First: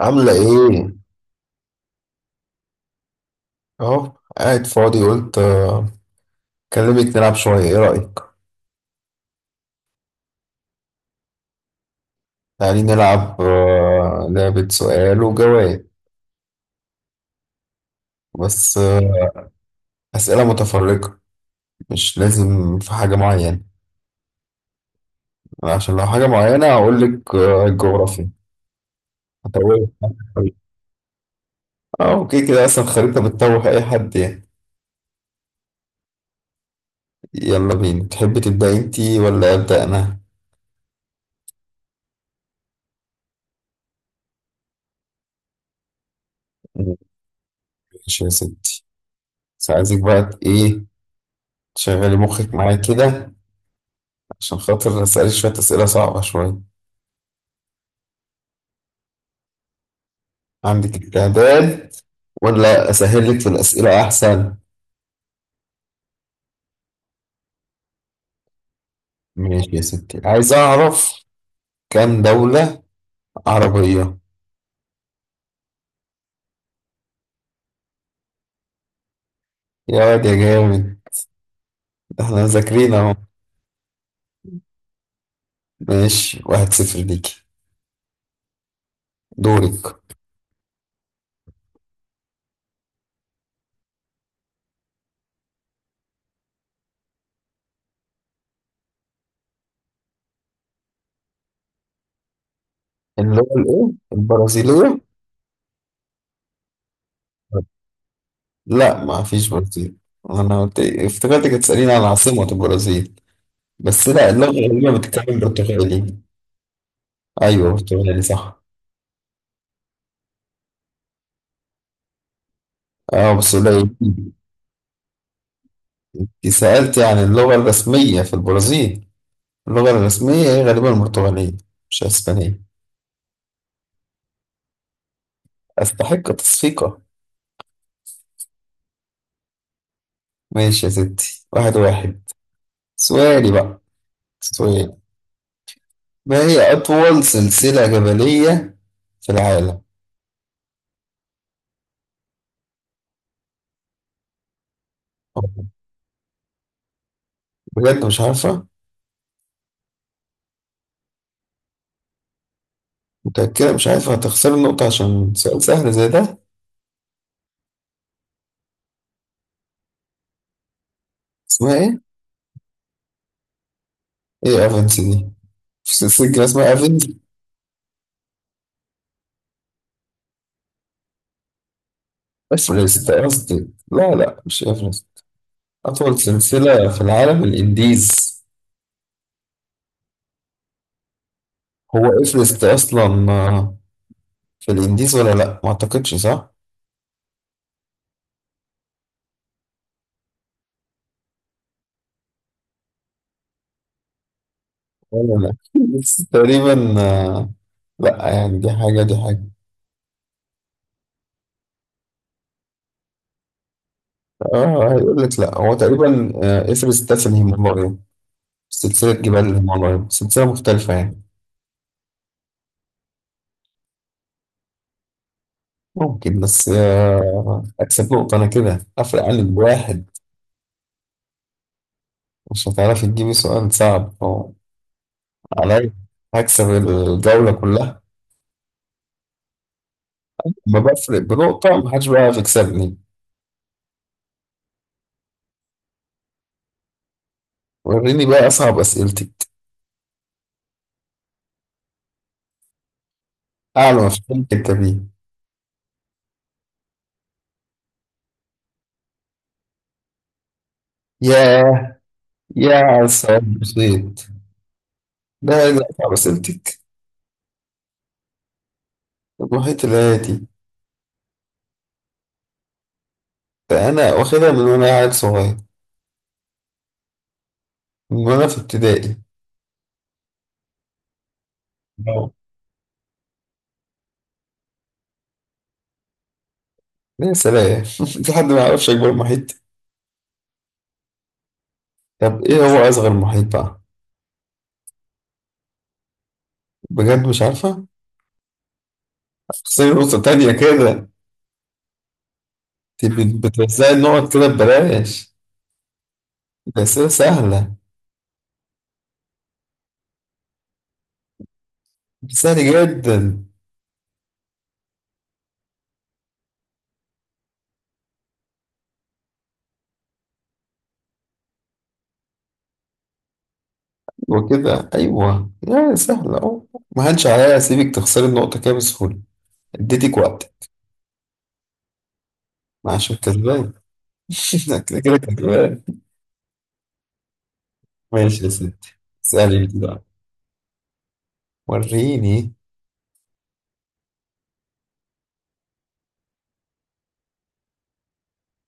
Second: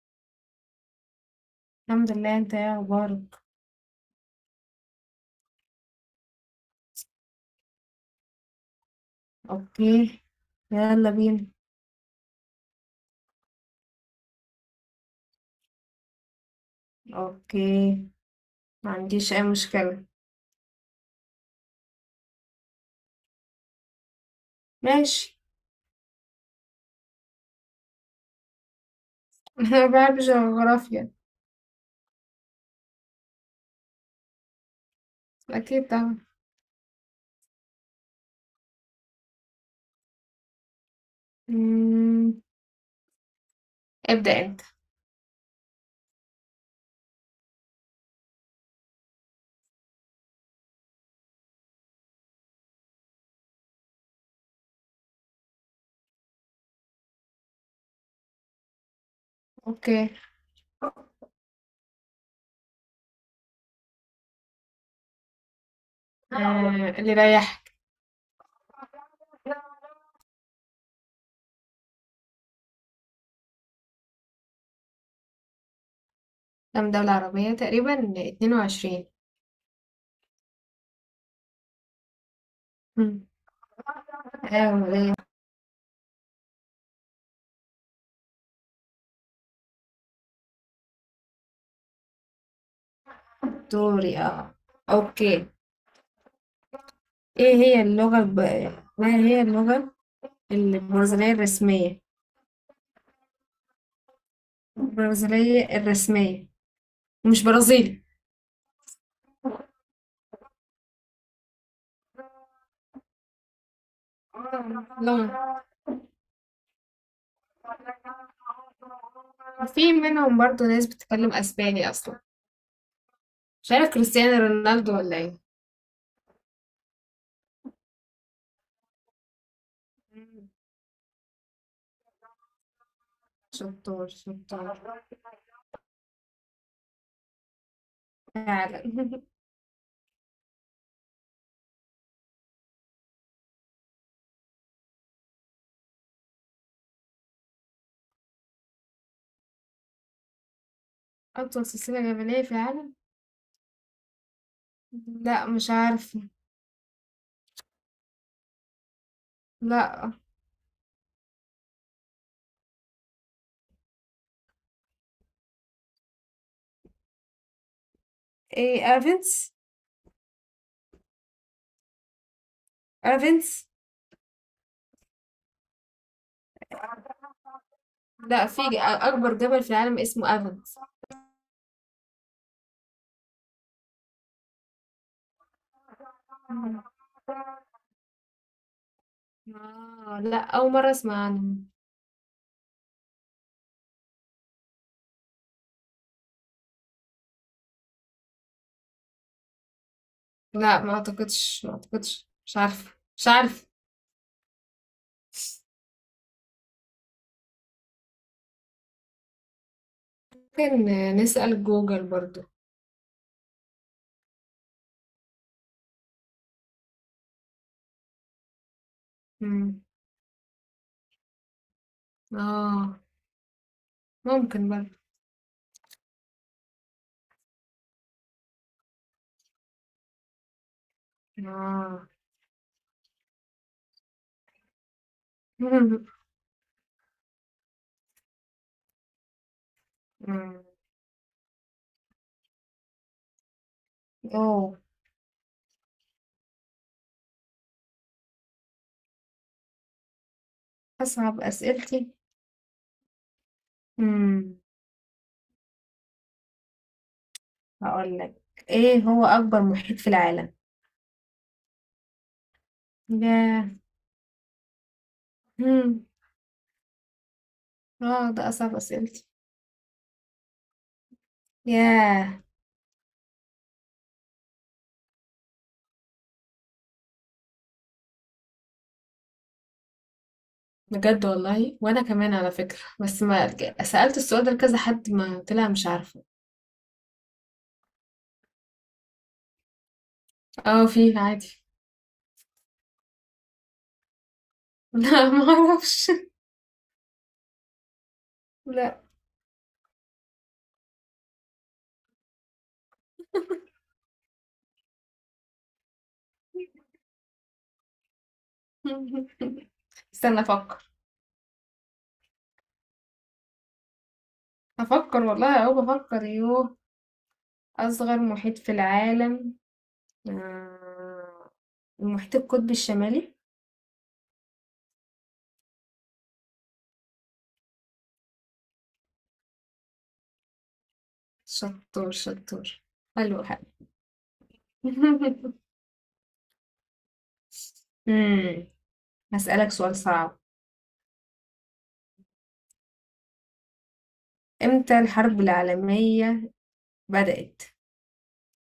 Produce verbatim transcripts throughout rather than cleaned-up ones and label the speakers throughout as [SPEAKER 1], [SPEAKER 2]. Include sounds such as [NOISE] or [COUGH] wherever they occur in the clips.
[SPEAKER 1] عاملة إيه؟
[SPEAKER 2] الحمد لله. انت ايه اخبارك؟
[SPEAKER 1] أهو قاعد فاضي، قلت آه، أكلمك نلعب شوية، إيه رأيك؟
[SPEAKER 2] اوكي، يلا بينا.
[SPEAKER 1] تعالي نلعب آه، لعبة سؤال وجواب،
[SPEAKER 2] اوكي،
[SPEAKER 1] بس
[SPEAKER 2] ما
[SPEAKER 1] آه،
[SPEAKER 2] عنديش اي مشكلة.
[SPEAKER 1] أسئلة متفرقة، مش لازم في حاجة معينة،
[SPEAKER 2] ماشي.
[SPEAKER 1] عشان لو حاجة معينة هقولك. آه، الجغرافيا
[SPEAKER 2] [LAUGHS]
[SPEAKER 1] هتوه.
[SPEAKER 2] انا ما بحبش الجغرافيا.
[SPEAKER 1] أه أوكي، كده أصلا الخريطة بتتوه أي حد يعني.
[SPEAKER 2] اكيد طبعا.
[SPEAKER 1] يلا بينا، تحبي تبدأي أنتي ولا أبدأ أنا؟
[SPEAKER 2] مم، ابدأ انت.
[SPEAKER 1] ماشي يا ستي، بس عايزك بقى ت- إيه، تشغلي مخك معايا كده، عشان خاطر أسألك شوية أسئلة صعبة شوية.
[SPEAKER 2] اوكي.
[SPEAKER 1] عندك استعداد ولا أسهل لك في الأسئلة أحسن؟
[SPEAKER 2] آه، اللي رايح.
[SPEAKER 1] ماشي يا ستي، عايز أعرف كام دولة عربية.
[SPEAKER 2] كام دولة عربية تقريبا؟ اثنين وعشرين.
[SPEAKER 1] يا واد يا جامد، احنا مذاكرين أهو.
[SPEAKER 2] مم. ايوه، ليه؟
[SPEAKER 1] ماشي، واحد صفر ليكي. دورك.
[SPEAKER 2] دوري اه. اوكي. ايه هي اللغة الب... ما هي اللغة البرازيلية الرسمية؟
[SPEAKER 1] اللي هو الإيه؟ البرازيلية؟
[SPEAKER 2] البرازيلية الرسمية، مش برازيلي.
[SPEAKER 1] لا ما فيش برازيل. أنا قلت إيه؟ افتكرتك هتسأليني عن عاصمة البرازيل، بس لا، اللغة
[SPEAKER 2] آه،
[SPEAKER 1] الغربية بتتكلم
[SPEAKER 2] لغة.
[SPEAKER 1] برتغالي. أيوه برتغالي صح.
[SPEAKER 2] في منهم برضو ناس بتتكلم اسباني اصلا.
[SPEAKER 1] أه بس
[SPEAKER 2] مش عارف،
[SPEAKER 1] قليل.
[SPEAKER 2] كريستيانو رونالدو ولا ايه.
[SPEAKER 1] أنت سألتي عن اللغة الرسمية في البرازيل، اللغة الرسمية هي غالبا البرتغالية، مش أسبانية.
[SPEAKER 2] شطار شطار.
[SPEAKER 1] أستحق تصفيقة.
[SPEAKER 2] فعلا [LAUGHS]
[SPEAKER 1] ماشي يا ستي، واحد واحد. سؤالي بقى، سؤال. ما هي أطول سلسلة جبلية في العالم؟
[SPEAKER 2] اطول سلسلة جبلية في العالم؟ لا، مش عارفة.
[SPEAKER 1] بجد مش عارفة؟
[SPEAKER 2] لا.
[SPEAKER 1] متأكدة مش عارفة؟ هتخسر النقطة عشان سؤال سهل زي ده.
[SPEAKER 2] ايه، افنس.
[SPEAKER 1] اسمها إيه؟
[SPEAKER 2] افنس.
[SPEAKER 1] إيه أفنس دي؟ في سلسلة جبال اسمها أفنس؟
[SPEAKER 2] لا في ج- اكبر جبل في العالم اسمه افنس.
[SPEAKER 1] أفرست قصدي، لا لا مش أفرست. أطول سلسلة في العالم الإنديز.
[SPEAKER 2] آه، لا، اول مرة اسمع عنه.
[SPEAKER 1] هو إفرست أصلا آه، في الانديز ولا لا؟ ما اعتقدش صح.
[SPEAKER 2] لا ما اعتقدش ما اعتقدش، مش عارفة مش عارفة.
[SPEAKER 1] ولا لا [LAUGHS] بس تقريبا، آه، لا يعني دي حاجه دي حاجه.
[SPEAKER 2] ممكن نسأل جوجل برضو.
[SPEAKER 1] اه هيقول لك. لا هو تقريبا آه، اسم سلسله الهيمالايا، سلسله جبال
[SPEAKER 2] مم.
[SPEAKER 1] الهيمالايا سلسله مختلفه يعني.
[SPEAKER 2] اه، ممكن برضو.
[SPEAKER 1] ممكن، بس آه، اكسب نقطه انا كده، افرق عنك بواحد.
[SPEAKER 2] آه.
[SPEAKER 1] مش هتعرفي تجيبي سؤال صعب أو عليا.
[SPEAKER 2] [LAUGHS]
[SPEAKER 1] هكسب الجوله كلها.
[SPEAKER 2] إمم.
[SPEAKER 1] ما بفرق بنقطه، محدش بقى يكسبني.
[SPEAKER 2] أوه!
[SPEAKER 1] وريني بقى اصعب اسئلتك،
[SPEAKER 2] أصعب أسئلتي،
[SPEAKER 1] اعلى ما فهمت
[SPEAKER 2] إمم،
[SPEAKER 1] انت بيه.
[SPEAKER 2] هاقول لك، إيه هو أكبر محيط في العالم؟
[SPEAKER 1] ياه يا سعد،
[SPEAKER 2] ياه!
[SPEAKER 1] بسيط. لا لا،
[SPEAKER 2] إمم،
[SPEAKER 1] صعب سألتك.
[SPEAKER 2] آه، ده أصعب أسئلتي.
[SPEAKER 1] المحيط الهادي.
[SPEAKER 2] ياه!
[SPEAKER 1] ده أنا واخدها من وأنا عيل صغير، من وأنا في ابتدائي.
[SPEAKER 2] بجد والله، وأنا
[SPEAKER 1] أوه.
[SPEAKER 2] كمان على فكرة، بس ما ك سألت السؤال ده لكذا حد، ما طلع مش عارفة.
[SPEAKER 1] يا سلام [LAUGHS] في حد ما يعرفش أكبر محيط؟
[SPEAKER 2] آه، فيه عادي.
[SPEAKER 1] طب إيه هو أصغر محيط بقى؟
[SPEAKER 2] [LAUGHS] لأ، ما أعرفش.
[SPEAKER 1] بجد مش عارفة؟
[SPEAKER 2] لأ.
[SPEAKER 1] خسري نقطة تانية كده. أنت بتوزعي النقط كده ببلاش، ده أسئلة سهلة.
[SPEAKER 2] [LAUGHS] استنى أفكر،
[SPEAKER 1] سهل جدا.
[SPEAKER 2] هافكر والله أهو بافكر. يوه! أصغر محيط في العالم، آه، المحيط القطبي الشمالي.
[SPEAKER 1] وكده أيوه يا سهلة أهو، ما هنش عليها أسيبك تخسري النقطة كده بسهولة، اديتك وقت.
[SPEAKER 2] شطور شطور.
[SPEAKER 1] عشان
[SPEAKER 2] حلو حلو.
[SPEAKER 1] كسبان. [LAUGHS] كده كده
[SPEAKER 2] [LAUGHS]
[SPEAKER 1] كده. ماشي يا
[SPEAKER 2] امم
[SPEAKER 1] ستي، اسألي
[SPEAKER 2] هسألك
[SPEAKER 1] انت
[SPEAKER 2] سؤال
[SPEAKER 1] بقى.
[SPEAKER 2] صعب.
[SPEAKER 1] وريني.
[SPEAKER 2] امتى الحرب العالمية بدأت؟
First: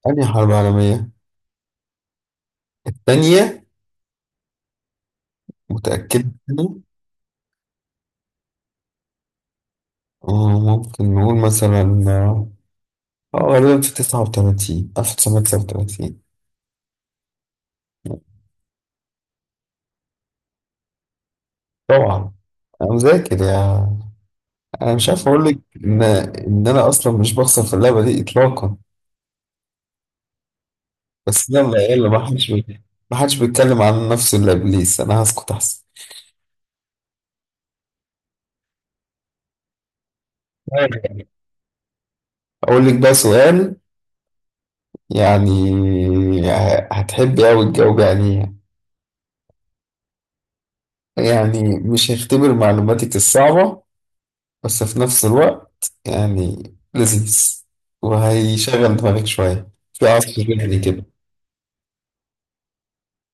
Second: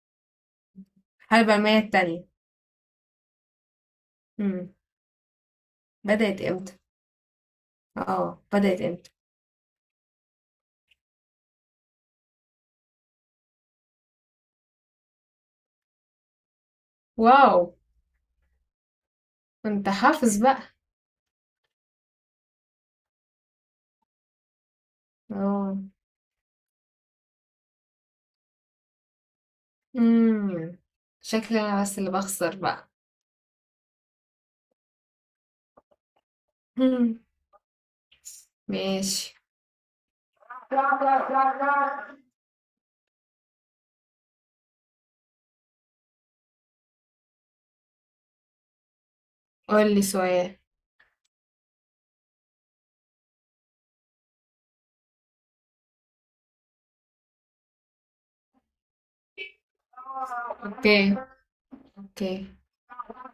[SPEAKER 1] أنهي حرب عالمية؟
[SPEAKER 2] الحرب العالمية التانية.
[SPEAKER 1] التانية؟
[SPEAKER 2] امم
[SPEAKER 1] متأكد
[SPEAKER 2] بدأت
[SPEAKER 1] منها؟
[SPEAKER 2] امتى. اه بدأت امتى.
[SPEAKER 1] آه، ممكن نقول مثلا، اه آه، غالبا في تسعة وتلاتين ألف وتسعمية وتسعة وتلاتين.
[SPEAKER 2] واو، انت حافظ بقى.
[SPEAKER 1] طبعا، أنا مذاكر يا، أنا مش عارف أقول لك
[SPEAKER 2] اه.
[SPEAKER 1] إن إن أنا أصلا مش بخسر في اللعبة دي إطلاقا.
[SPEAKER 2] امم
[SPEAKER 1] بس
[SPEAKER 2] شكلي
[SPEAKER 1] يلا
[SPEAKER 2] انا بس
[SPEAKER 1] يلا،
[SPEAKER 2] اللي
[SPEAKER 1] ما حدش
[SPEAKER 2] بخسر
[SPEAKER 1] بي-
[SPEAKER 2] بقى.
[SPEAKER 1] ما حدش بيتكلم عن نفسه إلا إبليس، أنا هسكت أحسن.
[SPEAKER 2] [LAUGHS] مم. ماشي.
[SPEAKER 1] أقول لك بقى سؤال، يعني، ه- هتحبي أوي الجو يعني،
[SPEAKER 2] قول لي سؤال.
[SPEAKER 1] يعني مش هيختبر معلوماتك الصعبة، بس في نفس الوقت يعني لذيذ، وهيشغل دماغك شوية في عصف ذهني
[SPEAKER 2] اوكي،
[SPEAKER 1] كده.
[SPEAKER 2] اوكي.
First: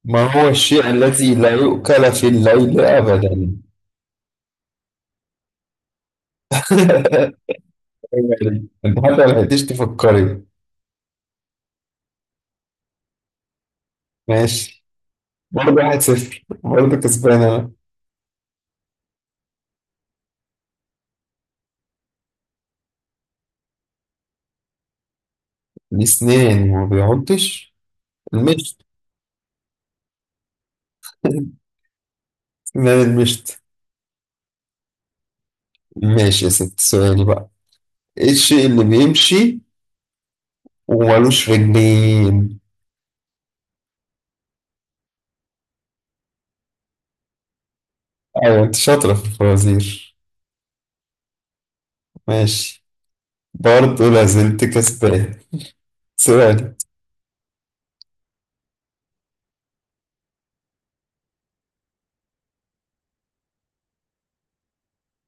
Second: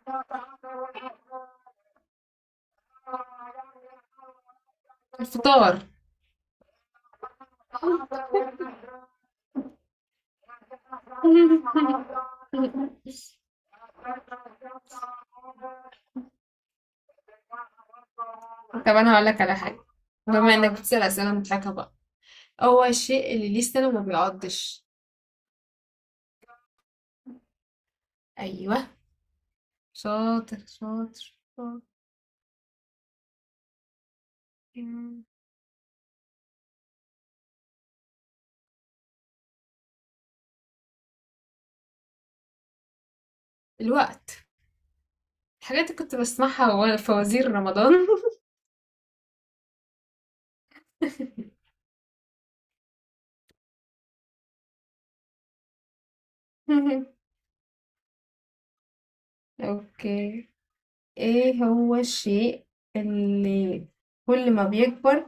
[SPEAKER 1] ما هو الشيء الذي لا يؤكل في الليل أبدا؟
[SPEAKER 2] الفطار.
[SPEAKER 1] [LAUGHS] يعني أنت حتى ما لحقتيش تفكري. ماشي، برضه واحد صفر، برضه كسبان أنا.
[SPEAKER 2] طب انا هقول لك على حاجه، بما انك بتسال اسئله مضحكه بقى. هو الشيء اللي ليه سنه وما بيعضش.
[SPEAKER 1] الأسنان ما بيعضش، المشط.
[SPEAKER 2] ايوه، شاطر شاطر
[SPEAKER 1] [LAUGHS]
[SPEAKER 2] شاطر.
[SPEAKER 1] أسنان المشط. ماشي يا ست، سؤالي بقى، ايه الشيء اللي بيمشي ومالوش رجلين؟
[SPEAKER 2] الوقت. الحاجات اللي كنت بسمعها وانا في وزير رمضان.
[SPEAKER 1] ايوه انت شاطرة في الفوازير. ماشي، برضه لازلت كسبان. سؤالي.
[SPEAKER 2] [LAUGHS] اوكي. ايه هو الشيء اللي كل ما بيكبر،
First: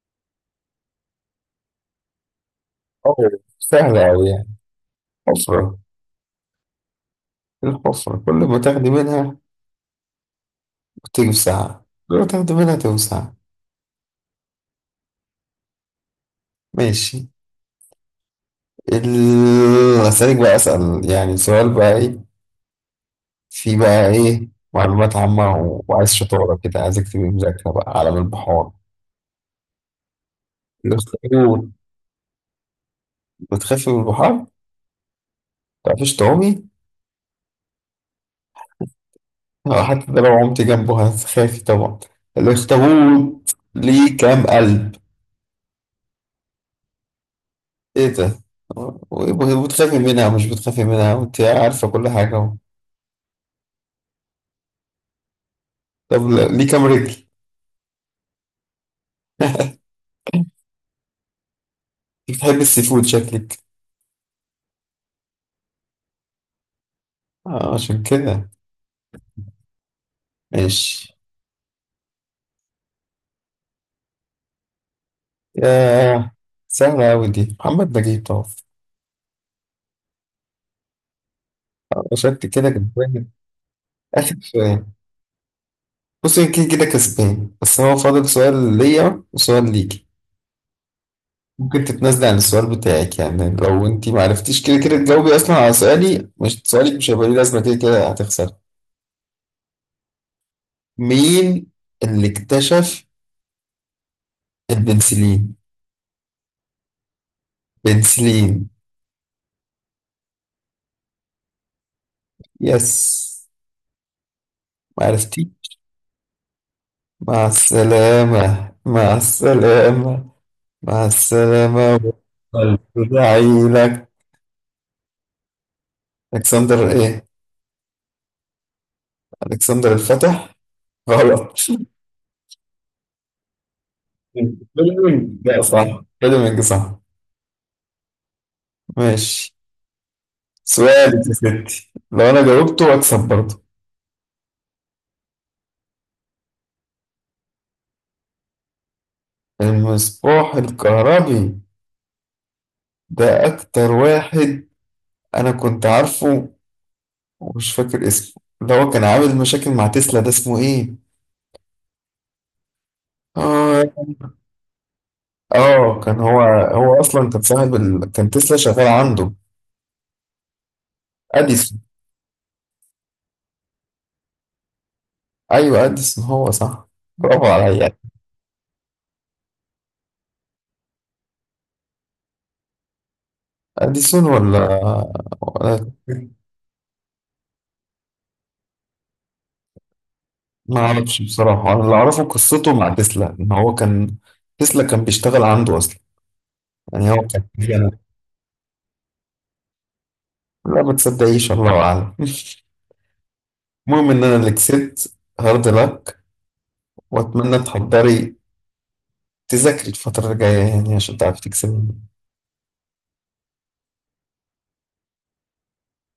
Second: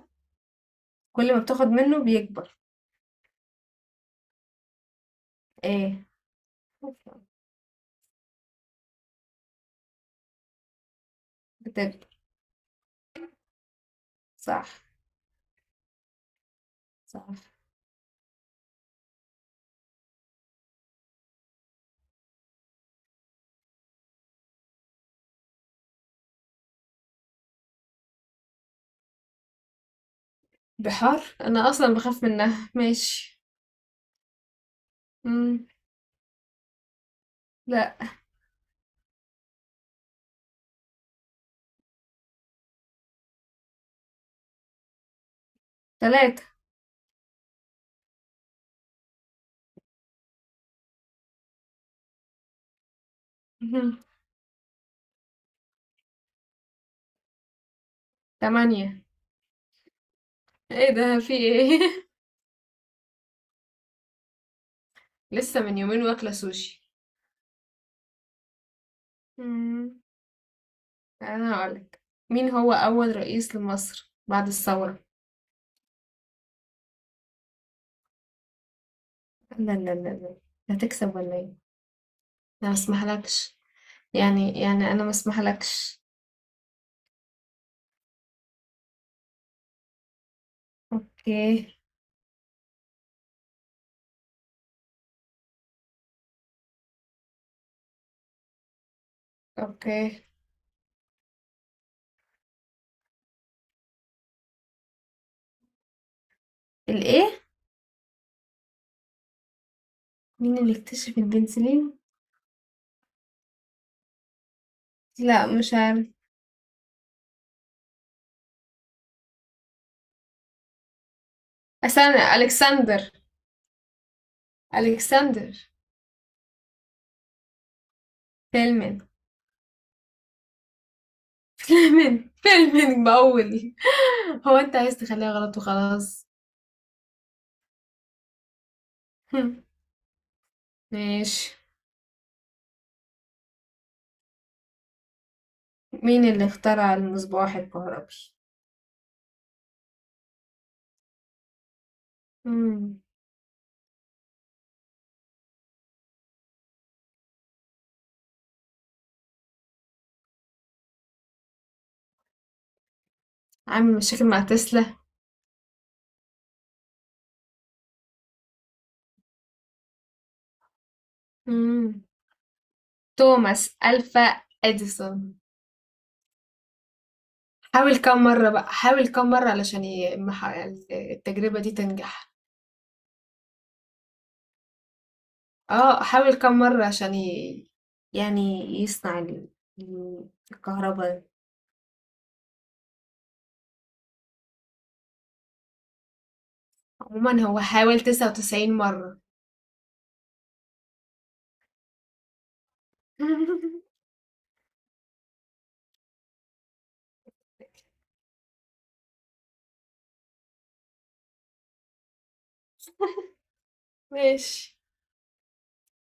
[SPEAKER 2] كل ما بتاخد منه بيكبر؟
[SPEAKER 1] أوه، سهلة أوي يعني، حفرة.
[SPEAKER 2] ايه؟
[SPEAKER 1] إيه، الحفرة كل ما تاخدي منها بتوسع،
[SPEAKER 2] بتكبر.
[SPEAKER 1] كل ما تاخدي منها توسع.
[SPEAKER 2] صح.
[SPEAKER 1] ماشي.
[SPEAKER 2] صح.
[SPEAKER 1] ال... أسألك بقى، أسأل يعني سؤال بقى إيه، في بقى إيه معلومات عامة، و- وعايز شطارة كده، عايزك تبقي مذاكرة بقى عالم البحار.
[SPEAKER 2] بحار،
[SPEAKER 1] الاخطبوط.
[SPEAKER 2] انا اصلا بخاف منها. ماشي.
[SPEAKER 1] بتخافي من البحار؟
[SPEAKER 2] مم.
[SPEAKER 1] متعرفيش تعومي؟
[SPEAKER 2] لا.
[SPEAKER 1] آه، حتى ده لو عمت جنبه هتخافي طبعا. الاخطبوط ليه كام قلب؟
[SPEAKER 2] ثلاثة.
[SPEAKER 1] ايه ده، وبتخافي منها؟ مش بتخافي منها وانت عارفة كل حاجة اهو.
[SPEAKER 2] [LAUGHS]
[SPEAKER 1] طب ليه كام رجل؟
[SPEAKER 2] تمانية.
[SPEAKER 1] [LAUGHS]
[SPEAKER 2] ايه ده، في ايه؟ [LAUGHS]
[SPEAKER 1] بتحب السي فود شكلك.
[SPEAKER 2] لسه من يومين واكلة سوشي.
[SPEAKER 1] آه عشان كده.
[SPEAKER 2] مم.
[SPEAKER 1] ماشي.
[SPEAKER 2] انا هقولك، مين هو اول رئيس لمصر بعد الثورة؟
[SPEAKER 1] يا، سهلة أوي دي، محمد نجيب طبعا.
[SPEAKER 2] لا لا لا لا. هتكسب ولا ايه؟
[SPEAKER 1] شكلك كده
[SPEAKER 2] انا ما
[SPEAKER 1] كسبان.
[SPEAKER 2] اسمحلكش.
[SPEAKER 1] آخر
[SPEAKER 2] يعني
[SPEAKER 1] سؤال.
[SPEAKER 2] يعني انا ما اسمحلكش.
[SPEAKER 1] بصي، يمكن كده كسبان بس هو فاضل سؤال ليا وسؤال ليك.
[SPEAKER 2] اوكي.
[SPEAKER 1] ممكن تتنازلي عن السؤال بتاعك، يعني لو انت ما عرفتيش كده كده تجاوبي اصلا على سؤالي مش سؤالك، مش هيبقى ليه لازمه، كده كده هتخسري.
[SPEAKER 2] اوكي.
[SPEAKER 1] مين اللي اكتشف البنسلين؟
[SPEAKER 2] الايه؟
[SPEAKER 1] بنسلين.
[SPEAKER 2] مين اللي اكتشف البنسلين؟
[SPEAKER 1] يس، ما
[SPEAKER 2] لا،
[SPEAKER 1] عرفتي؟
[SPEAKER 2] مش عارف.
[SPEAKER 1] مع السلامة، مع السلامة، مع السلامة.
[SPEAKER 2] استنى، الكسندر.
[SPEAKER 1] عيلك.
[SPEAKER 2] الكسندر.
[SPEAKER 1] الكسندر ايه؟
[SPEAKER 2] فيلمين.
[SPEAKER 1] الكسندر الفتح. غلط.
[SPEAKER 2] فيلمين فيلمين بقول. [LAUGHS] هو
[SPEAKER 1] [LAUGHS]
[SPEAKER 2] انت عايز
[SPEAKER 1] فيلمينج
[SPEAKER 2] تخليها غلط
[SPEAKER 1] ده صح،
[SPEAKER 2] وخلاص.
[SPEAKER 1] فيلمينج صح. ماشي،
[SPEAKER 2] [LAUGHS]
[SPEAKER 1] سؤالك يا
[SPEAKER 2] ماشي.
[SPEAKER 1] ستي، لو أنا جاوبته أكسب برضه.
[SPEAKER 2] مين اللي اخترع المصباح الكهربي؟
[SPEAKER 1] المصباح الكهربي.
[SPEAKER 2] مم.
[SPEAKER 1] ده أكتر واحد أنا كنت عارفه ومش فاكر اسمه، اللي هو كان عامل مشاكل مع تسلا، ده اسمه إيه؟ آه.
[SPEAKER 2] عامل مشاكل مع تسلا.
[SPEAKER 1] آه كان هو، هو أصلا كان صاحب ال... كان تسلا شغال عنده. أديسون.
[SPEAKER 2] مم. توماس ألفا إديسون.
[SPEAKER 1] أيوه أديسون هو صح. برافو عليا.
[SPEAKER 2] حاول كم مرة بقى حاول كم مرة علشان ي- مح- التجربة دي تنجح.
[SPEAKER 1] أديسون، ولا ولا
[SPEAKER 2] اه، حاول كم مرة عشان ي... يعني يصنع ال- ال-
[SPEAKER 1] ما أعرفش
[SPEAKER 2] الكهرباء.
[SPEAKER 1] بصراحة. أنا اللي أعرفه قصته مع تسلا، إن هو كان، تسلا كان بيشتغل عنده أصلا، يعني هو
[SPEAKER 2] عموما
[SPEAKER 1] كان
[SPEAKER 2] هو
[SPEAKER 1] في انا.
[SPEAKER 2] حاول تسعة وتسعين مرة.
[SPEAKER 1] لا ما تصدقيش، الله اعلم.
[SPEAKER 2] [LAUGHS]
[SPEAKER 1] المهم ان انا اللي كسبت، هارد لك، واتمنى تحضري، تذاكري الفترة الجاية يعني عشان تعرفي تكسبي.
[SPEAKER 2] ماشي